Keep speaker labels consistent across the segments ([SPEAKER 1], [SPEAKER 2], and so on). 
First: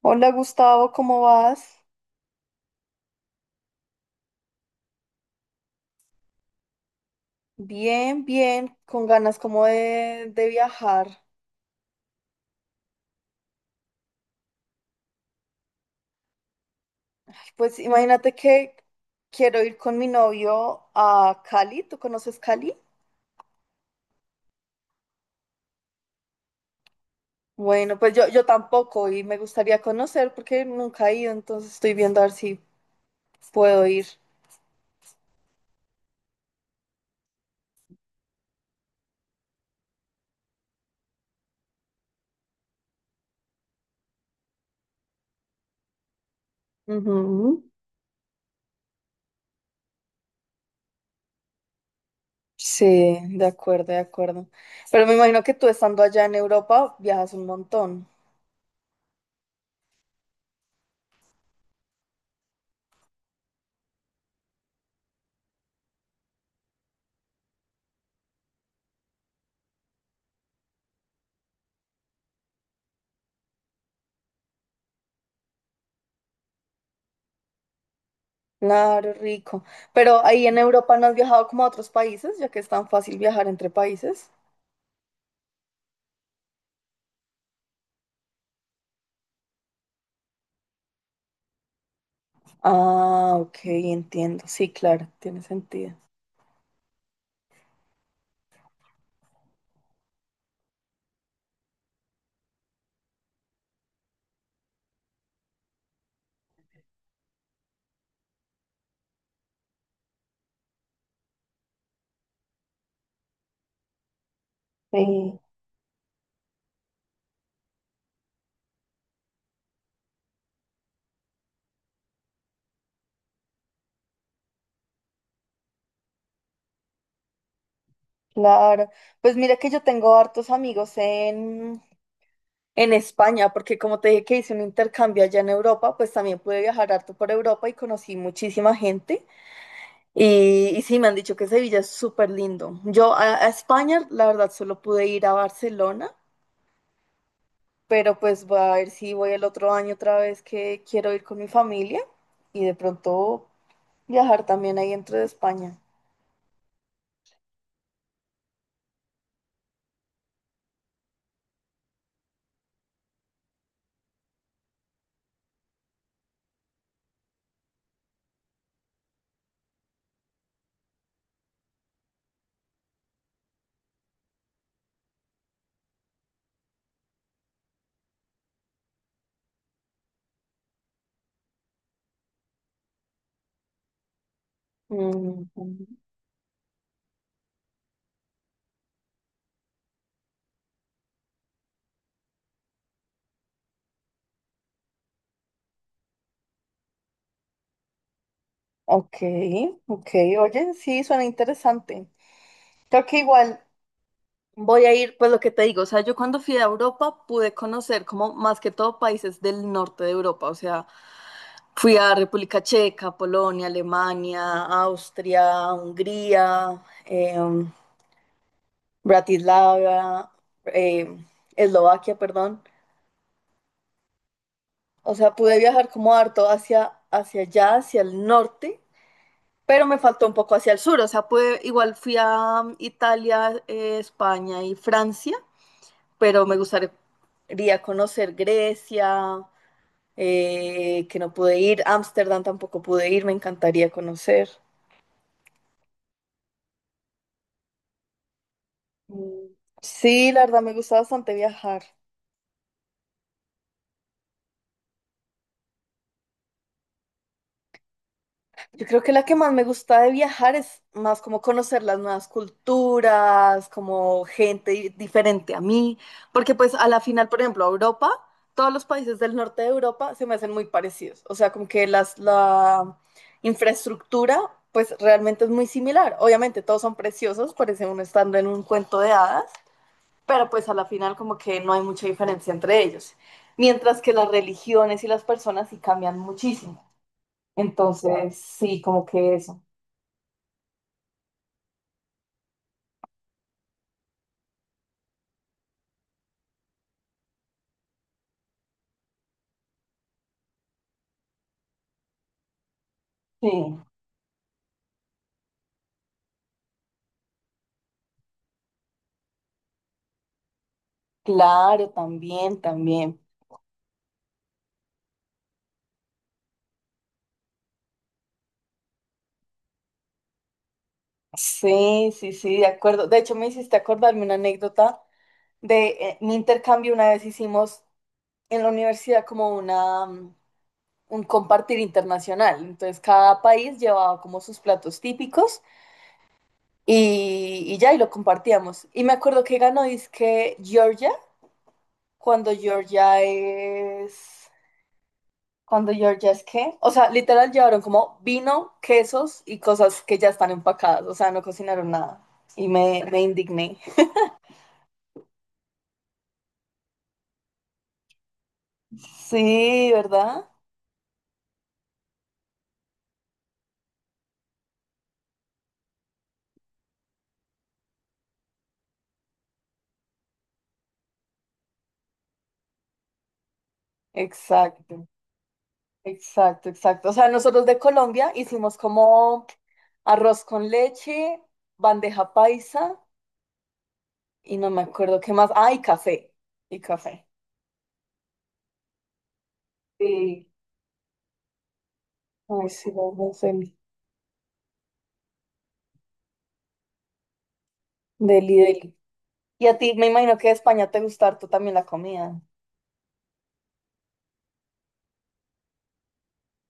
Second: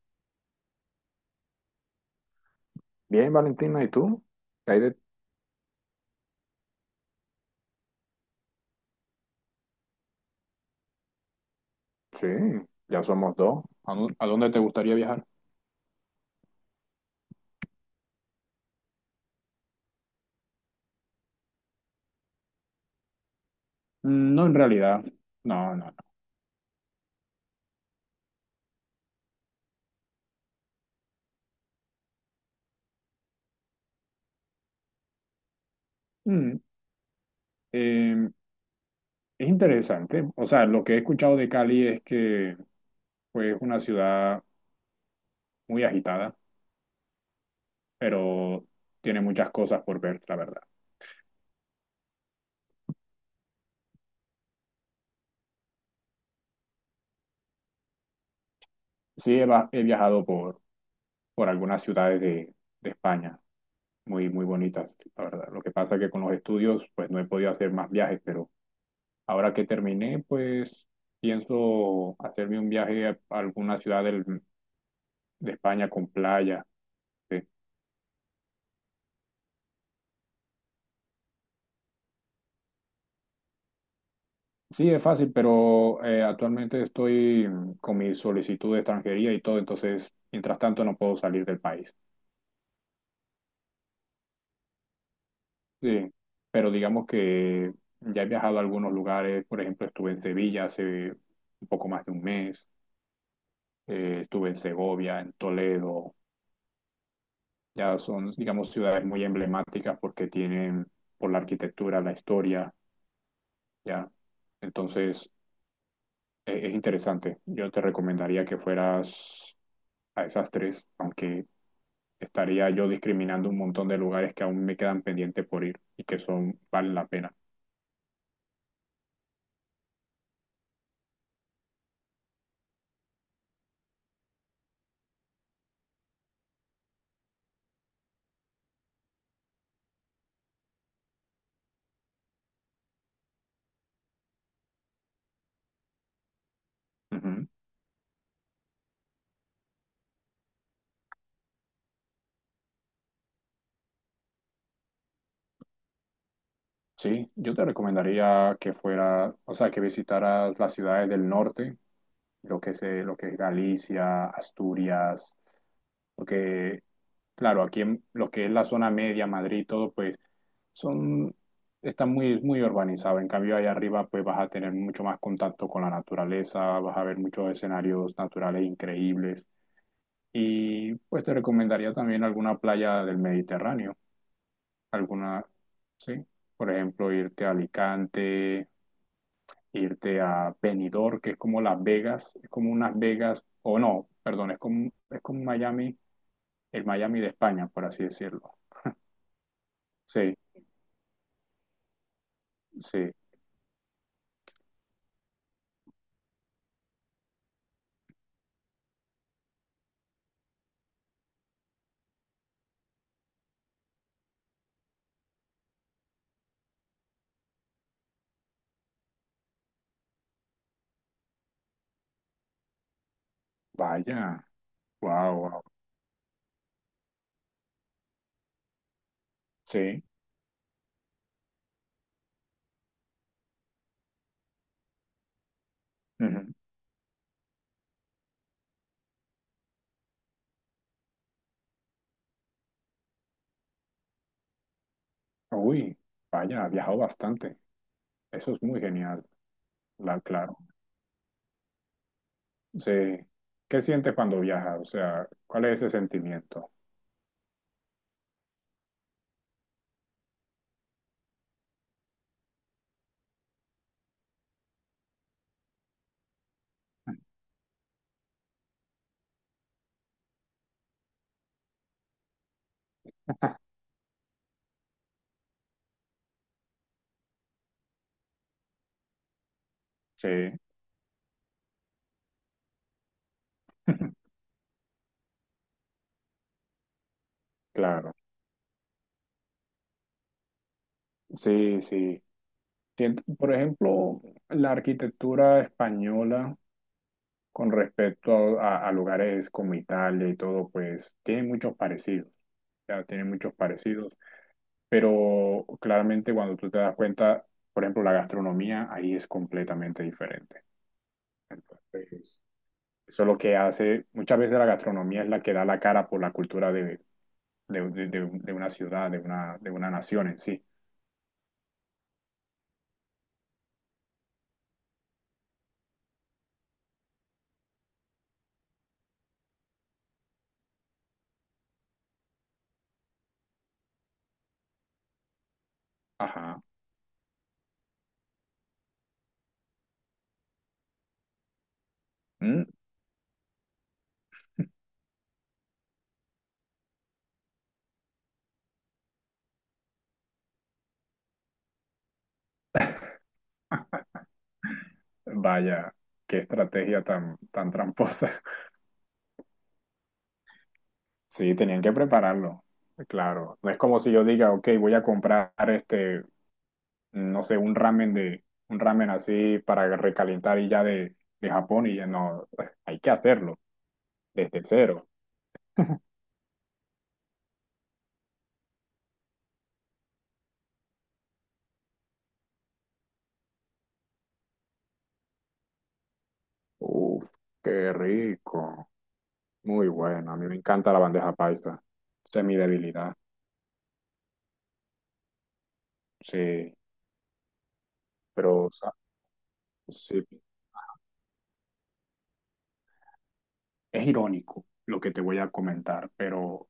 [SPEAKER 1] Hola Gustavo, ¿cómo vas?
[SPEAKER 2] Bien, Valentina, ¿y tú? ¿Qué hay de-
[SPEAKER 1] Bien, bien, con ganas como de viajar.
[SPEAKER 2] Sí, ya somos dos. ¿A dónde te gustaría viajar?
[SPEAKER 1] Ay, pues imagínate que quiero ir con mi novio a Cali. ¿Tú conoces Cali?
[SPEAKER 2] No, en realidad. No, no, no.
[SPEAKER 1] Bueno, pues yo tampoco y me gustaría conocer porque nunca he ido, entonces estoy viendo a ver si puedo ir.
[SPEAKER 2] Mm, eh, es interesante. O sea, lo que he escuchado de Cali es que pues, es una ciudad muy agitada,
[SPEAKER 1] Ujú.
[SPEAKER 2] pero tiene muchas cosas por ver, la verdad.
[SPEAKER 1] Sí, de acuerdo, de acuerdo. Pero me imagino que tú estando allá en Europa viajas un montón.
[SPEAKER 2] Sí, he viajado por algunas ciudades de España, muy, muy bonitas, la verdad. Lo que pasa es que con los estudios pues, no he podido hacer más viajes, pero. Ahora que terminé, pues pienso hacerme un viaje a alguna ciudad de España con playa. Sí.
[SPEAKER 1] Claro, rico. Pero ahí en Europa no has viajado como a otros países, ya que es tan fácil viajar entre países.
[SPEAKER 2] Sí, es fácil, pero actualmente estoy con mi solicitud de extranjería y todo, entonces, mientras tanto, no puedo salir del país.
[SPEAKER 1] Ah, ok, entiendo. Sí, claro, tiene sentido.
[SPEAKER 2] Sí, pero digamos que ya he viajado a algunos lugares, por ejemplo, estuve en Sevilla hace un poco más de un mes, estuve en Segovia, en Toledo, ya son, digamos, ciudades muy emblemáticas porque tienen por la arquitectura, la historia. Ya. Entonces,
[SPEAKER 1] Sí,
[SPEAKER 2] es interesante. Yo te recomendaría que fueras a esas tres, aunque estaría yo discriminando un montón de lugares que aún me quedan pendientes por ir y que son, valen la pena.
[SPEAKER 1] claro. Pues mira que yo tengo hartos amigos en España, porque como te dije que hice un intercambio allá en Europa, pues también pude viajar harto por Europa y conocí muchísima gente. Y sí, me han dicho que Sevilla es súper lindo. Yo a España, la verdad, solo pude ir a Barcelona.
[SPEAKER 2] Ujú.
[SPEAKER 1] Pero pues voy a ver si voy el otro año otra vez que quiero ir con mi familia y de pronto viajar también ahí dentro de España.
[SPEAKER 2] Sí, yo te recomendaría que fuera, o sea, que visitaras las ciudades del norte, lo que es Galicia, Asturias, porque, claro, aquí en lo que es la zona media, Madrid, todo, pues son, está muy, muy urbanizado. En cambio, allá arriba, pues vas a tener mucho más contacto con la naturaleza, vas a ver muchos escenarios naturales increíbles. Y pues te recomendaría también alguna playa del Mediterráneo, alguna,
[SPEAKER 1] Mm,
[SPEAKER 2] sí, por ejemplo, irte a Alicante, irte a Benidorm, que es como Las Vegas, es como unas Vegas, o no, perdón, es como Miami, el Miami de España, por así decirlo.
[SPEAKER 1] ok, ok,
[SPEAKER 2] Sí,
[SPEAKER 1] oye, sí, suena interesante. Creo
[SPEAKER 2] sí,
[SPEAKER 1] que igual voy a ir, pues lo que te digo, o sea, yo cuando fui a Europa pude conocer como más que todo países del norte de Europa, o sea, fui a República Checa, Polonia, Alemania, Austria, Hungría, Bratislava, eh, Eslovaquia, perdón.
[SPEAKER 2] vaya,
[SPEAKER 1] O sea,
[SPEAKER 2] wow,
[SPEAKER 1] pude
[SPEAKER 2] wow,
[SPEAKER 1] viajar como harto hacia allá, hacia el norte, pero me
[SPEAKER 2] sí.
[SPEAKER 1] faltó un poco hacia el sur. O sea, pude, igual fui a Italia, España y Francia, pero
[SPEAKER 2] Ujú.
[SPEAKER 1] me gustaría conocer Grecia, que no pude ir, Ámsterdam tampoco pude ir, me encantaría conocer.
[SPEAKER 2] Uy, vaya, ha viajado bastante. Eso es muy genial.
[SPEAKER 1] Mm. Sí, la
[SPEAKER 2] Claro.
[SPEAKER 1] verdad me gusta bastante viajar.
[SPEAKER 2] Sí. ¿Qué sientes cuando viajas? O sea, ¿cuál es ese sentimiento?
[SPEAKER 1] Yo creo que la que más me gusta de viajar es más como conocer las nuevas culturas, como gente diferente a mí, porque pues a la final, por ejemplo, Europa, todos los países del norte de Europa se me hacen muy parecidos, o sea, como que la infraestructura pues realmente es muy similar. Obviamente todos son preciosos, parece uno estando en un cuento de hadas,
[SPEAKER 2] Sí,
[SPEAKER 1] pero pues a la final como que no hay mucha diferencia entre ellos, mientras que las religiones y las personas sí cambian muchísimo.
[SPEAKER 2] claro.
[SPEAKER 1] Entonces, sí, como que eso.
[SPEAKER 2] Sí, sí. Por ejemplo, la arquitectura española con respecto a lugares como Italia y todo, pues tiene muchos parecidos. Ya tiene
[SPEAKER 1] Sí,
[SPEAKER 2] muchos parecidos. Pero claramente cuando tú te das cuenta, por ejemplo, la gastronomía ahí es completamente diferente.
[SPEAKER 1] claro,
[SPEAKER 2] Entonces,
[SPEAKER 1] también, también.
[SPEAKER 2] eso es lo que hace, muchas veces la gastronomía es la que da la cara por la cultura de una ciudad, de una nación en sí.
[SPEAKER 1] Sí, sí, sí, de acuerdo. De hecho, me hiciste acordarme una anécdota de mi intercambio. Una vez hicimos en la universidad como una, un compartir internacional. Entonces, cada país llevaba como sus platos típicos
[SPEAKER 2] Ajá.
[SPEAKER 1] y ya, y lo compartíamos. Y me acuerdo que ganó, que Georgia, cuando
[SPEAKER 2] Mm,
[SPEAKER 1] Georgia es... Cuando Georgia's, ¿qué? O sea, literal llevaron como vino, quesos y cosas que ya están empacadas. O sea, no cocinaron nada. Y me indigné.
[SPEAKER 2] Vaya, qué estrategia tan, tan tramposa.
[SPEAKER 1] Sí, ¿verdad?
[SPEAKER 2] Sí, tenían que prepararlo. Claro. No es como si yo diga, ok, voy a comprar este, no sé, un ramen así para recalentar y ya de Japón y ya no, hay que hacerlo desde
[SPEAKER 1] Exacto,
[SPEAKER 2] cero.
[SPEAKER 1] exacto, exacto. O sea, nosotros de Colombia hicimos como arroz con leche, bandeja paisa y no me acuerdo qué más. Ah, y café. Y
[SPEAKER 2] Uf,
[SPEAKER 1] café.
[SPEAKER 2] qué rico. Muy bueno, a mí
[SPEAKER 1] Sí.
[SPEAKER 2] me encanta la bandeja paisa. Esa es mi
[SPEAKER 1] Ay, sí,
[SPEAKER 2] debilidad.
[SPEAKER 1] vamos, deli,
[SPEAKER 2] Sí,
[SPEAKER 1] deli,
[SPEAKER 2] pero o sea,
[SPEAKER 1] deli. Y a ti, me
[SPEAKER 2] sí.
[SPEAKER 1] imagino que de España te gusta harto también la comida.
[SPEAKER 2] Es irónico lo que te voy a comentar, pero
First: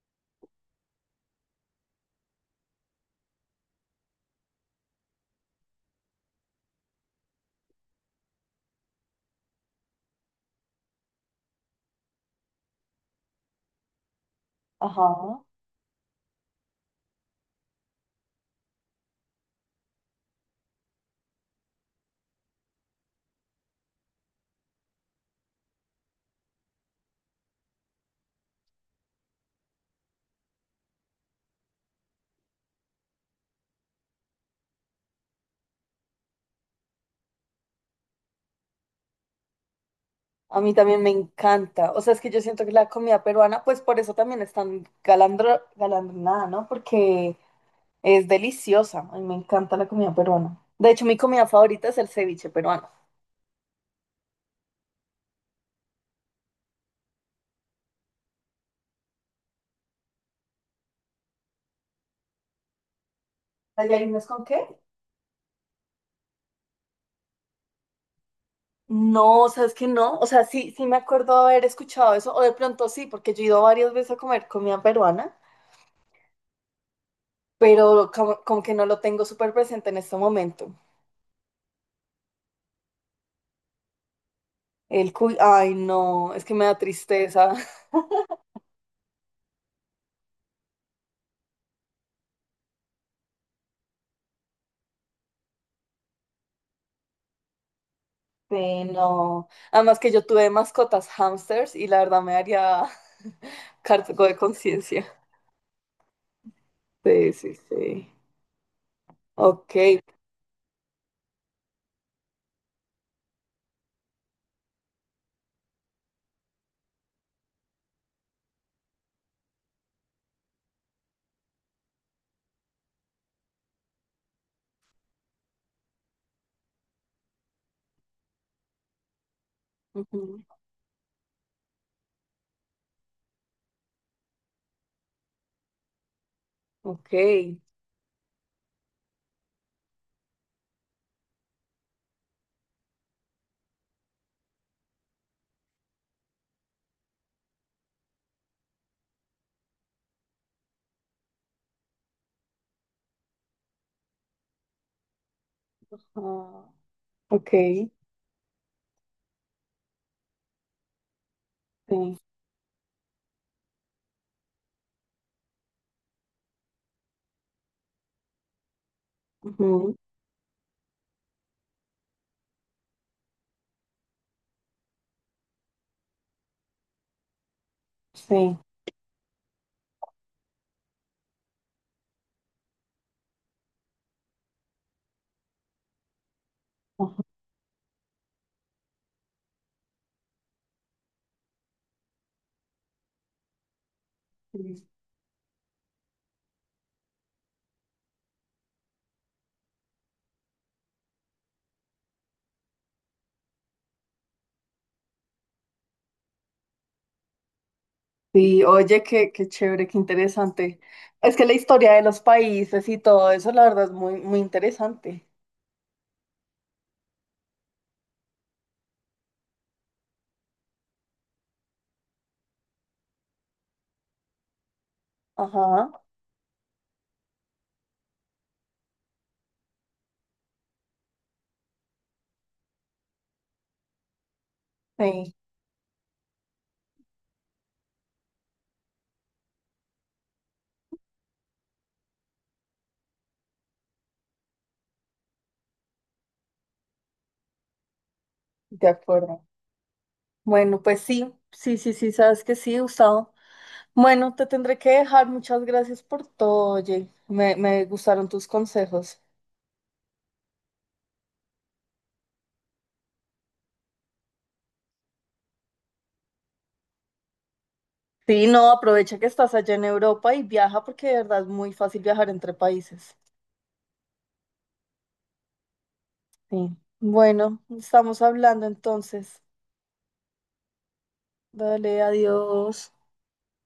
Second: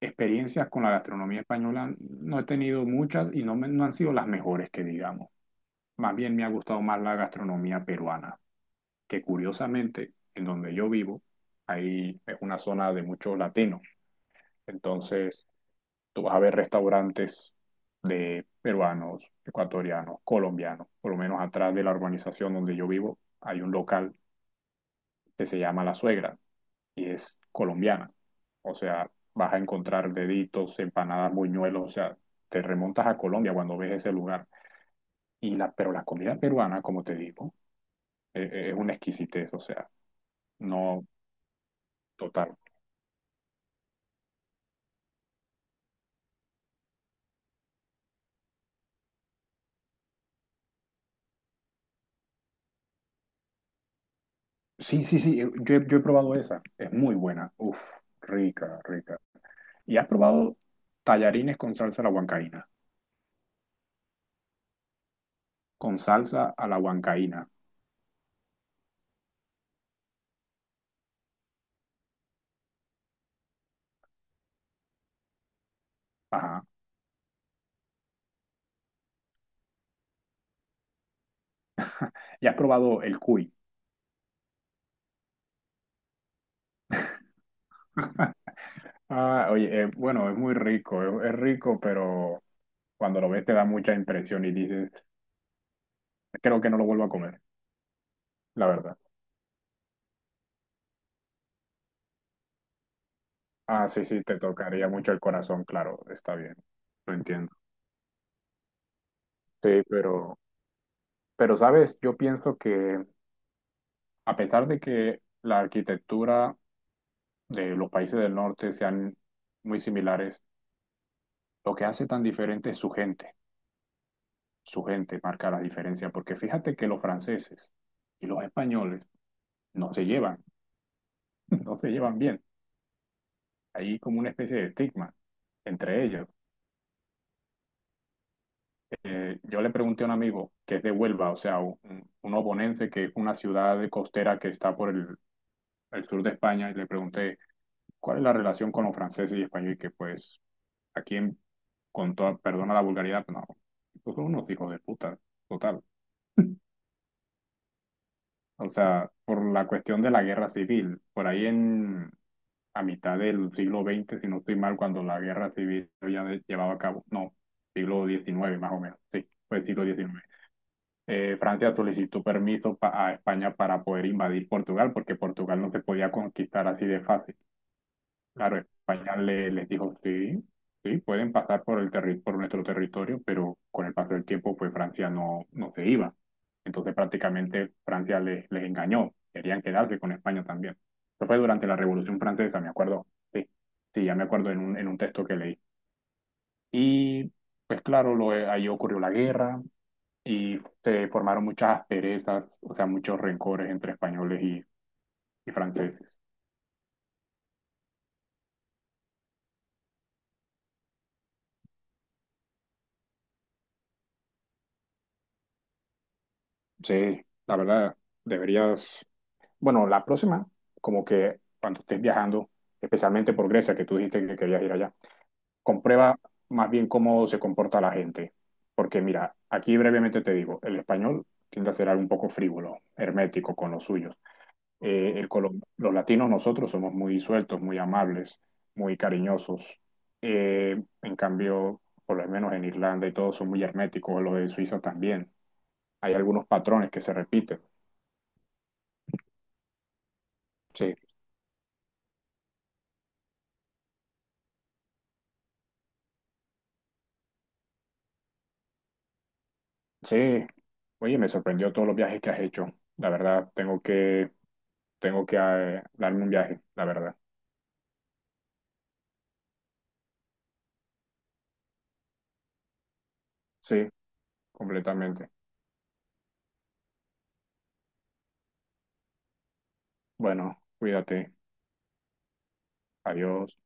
[SPEAKER 2] experiencias con la gastronomía española no he tenido muchas y no, no han sido las mejores que digamos. Más bien me ha gustado más la gastronomía peruana, que curiosamente en donde yo vivo, ahí es una zona de muchos latinos.
[SPEAKER 1] Ajá.
[SPEAKER 2] Entonces, tú vas a ver restaurantes de peruanos, ecuatorianos, colombianos. Por lo menos atrás de la urbanización donde yo vivo hay un local que se llama La Suegra y es colombiana. O sea, vas a encontrar deditos, empanadas, buñuelos. O sea, te remontas a Colombia cuando ves ese lugar. Pero la comida peruana, como te digo, es una exquisitez. O sea,
[SPEAKER 1] A mí también
[SPEAKER 2] no
[SPEAKER 1] me encanta. O sea, es que yo
[SPEAKER 2] total.
[SPEAKER 1] siento que la comida peruana, pues por eso también es tan galardonada, ¿no? Porque es deliciosa. A mí me encanta la comida peruana. De hecho, mi comida favorita es el ceviche peruano.
[SPEAKER 2] Sí, sí, sí, yo he probado esa. Es muy buena. Uf, rica, rica. ¿Y has probado tallarines con salsa a la huancaína?
[SPEAKER 1] ¿Tallarines con qué?
[SPEAKER 2] Con salsa a la huancaína.
[SPEAKER 1] No, ¿sabes que no? O sea, sí, sí me acuerdo haber escuchado eso, o de pronto sí, porque yo he ido varias veces a comer comida peruana,
[SPEAKER 2] Ajá.
[SPEAKER 1] pero como que no lo tengo súper presente en este momento.
[SPEAKER 2] ¿Y has probado el cuy?
[SPEAKER 1] El cuy, ay, no, es que me da tristeza.
[SPEAKER 2] Ah, oye, bueno, es muy rico, es rico, pero cuando lo ves te da mucha impresión y dices, creo que no lo vuelvo a comer, la
[SPEAKER 1] Sí,
[SPEAKER 2] verdad.
[SPEAKER 1] no. Además que yo tuve mascotas hamsters y la verdad me haría
[SPEAKER 2] Ah, sí, sí,
[SPEAKER 1] cargo de
[SPEAKER 2] te tocaría
[SPEAKER 1] conciencia.
[SPEAKER 2] mucho el corazón, claro, está bien, lo
[SPEAKER 1] Sí,
[SPEAKER 2] entiendo.
[SPEAKER 1] sí, sí. Ok.
[SPEAKER 2] Sí, pero sabes, yo pienso que a pesar de que la arquitectura de los países del norte sean muy similares, lo que hace tan diferente es su gente. Su gente marca la diferencia, porque fíjate que los franceses y los españoles no se
[SPEAKER 1] Ujú.
[SPEAKER 2] llevan, no se llevan bien. Hay como una especie de estigma entre ellos.
[SPEAKER 1] Ok.
[SPEAKER 2] Yo le pregunté a un amigo que es de Huelva, o sea, un oponense que es una ciudad costera que está por el sur de España, y le pregunté cuál es la relación con los franceses y españoles, y que pues aquí, con toda, perdona la vulgaridad, pero no, pues son unos hijos de puta, total.
[SPEAKER 1] Ah, ok. Sí.
[SPEAKER 2] O sea, por la cuestión de la guerra civil. Por ahí en a mitad del siglo XX, si no estoy mal, cuando la guerra civil ya llevaba a cabo. No, siglo XIX, más o menos. Sí, fue siglo
[SPEAKER 1] Ujú.
[SPEAKER 2] diecinueve. Francia solicitó permiso a España para poder invadir Portugal, porque Portugal no se podía conquistar así de fácil. Claro,
[SPEAKER 1] Sí.
[SPEAKER 2] España les dijo, sí, sí, pueden pasar por por nuestro territorio, pero con el paso del tiempo, pues Francia no, no se iba. Entonces
[SPEAKER 1] Ajá.
[SPEAKER 2] prácticamente Francia les engañó, querían quedarse con España también. Eso fue durante la Revolución Francesa, me acuerdo. Sí, sí, ya me acuerdo en un,
[SPEAKER 1] Sí,
[SPEAKER 2] en un texto que leí. Y pues claro, ahí ocurrió la guerra y se formaron muchas asperezas, o sea, muchos rencores entre españoles y franceses.
[SPEAKER 1] sí, oye, qué, qué chévere, qué interesante. Es que la historia de los países y todo eso, la verdad, es muy, muy interesante.
[SPEAKER 2] Sí, la verdad, deberías. Bueno, la próxima, como que cuando estés viajando, especialmente por Grecia, que tú dijiste que querías ir allá,
[SPEAKER 1] Ajá,
[SPEAKER 2] comprueba más bien cómo se comporta la gente. Porque mira, aquí brevemente te digo, el español tiende a ser algo un poco frívolo, hermético con los suyos.
[SPEAKER 1] sí,
[SPEAKER 2] Los latinos nosotros somos muy sueltos, muy amables, muy cariñosos. En cambio, por lo menos en Irlanda y todo son muy herméticos, lo de Suiza también. Hay algunos patrones que se repiten.
[SPEAKER 1] de acuerdo. Bueno,
[SPEAKER 2] Sí.
[SPEAKER 1] pues sí, sí, sí, sí, sabes que sí, Gustavo. Bueno, te tendré que dejar. Muchas gracias por todo, oye. Me gustaron tus consejos.
[SPEAKER 2] Sí, oye, me sorprendió todos los viajes que has hecho. La verdad, tengo que darme un viaje, la verdad.
[SPEAKER 1] Sí, no, aprovecha que estás allá en Europa y viaja porque de verdad es muy fácil viajar entre países.
[SPEAKER 2] Sí, completamente.
[SPEAKER 1] Sí. Bueno, estamos hablando entonces.
[SPEAKER 2] Bueno, cuídate.
[SPEAKER 1] Dale, adiós.
[SPEAKER 2] Adiós.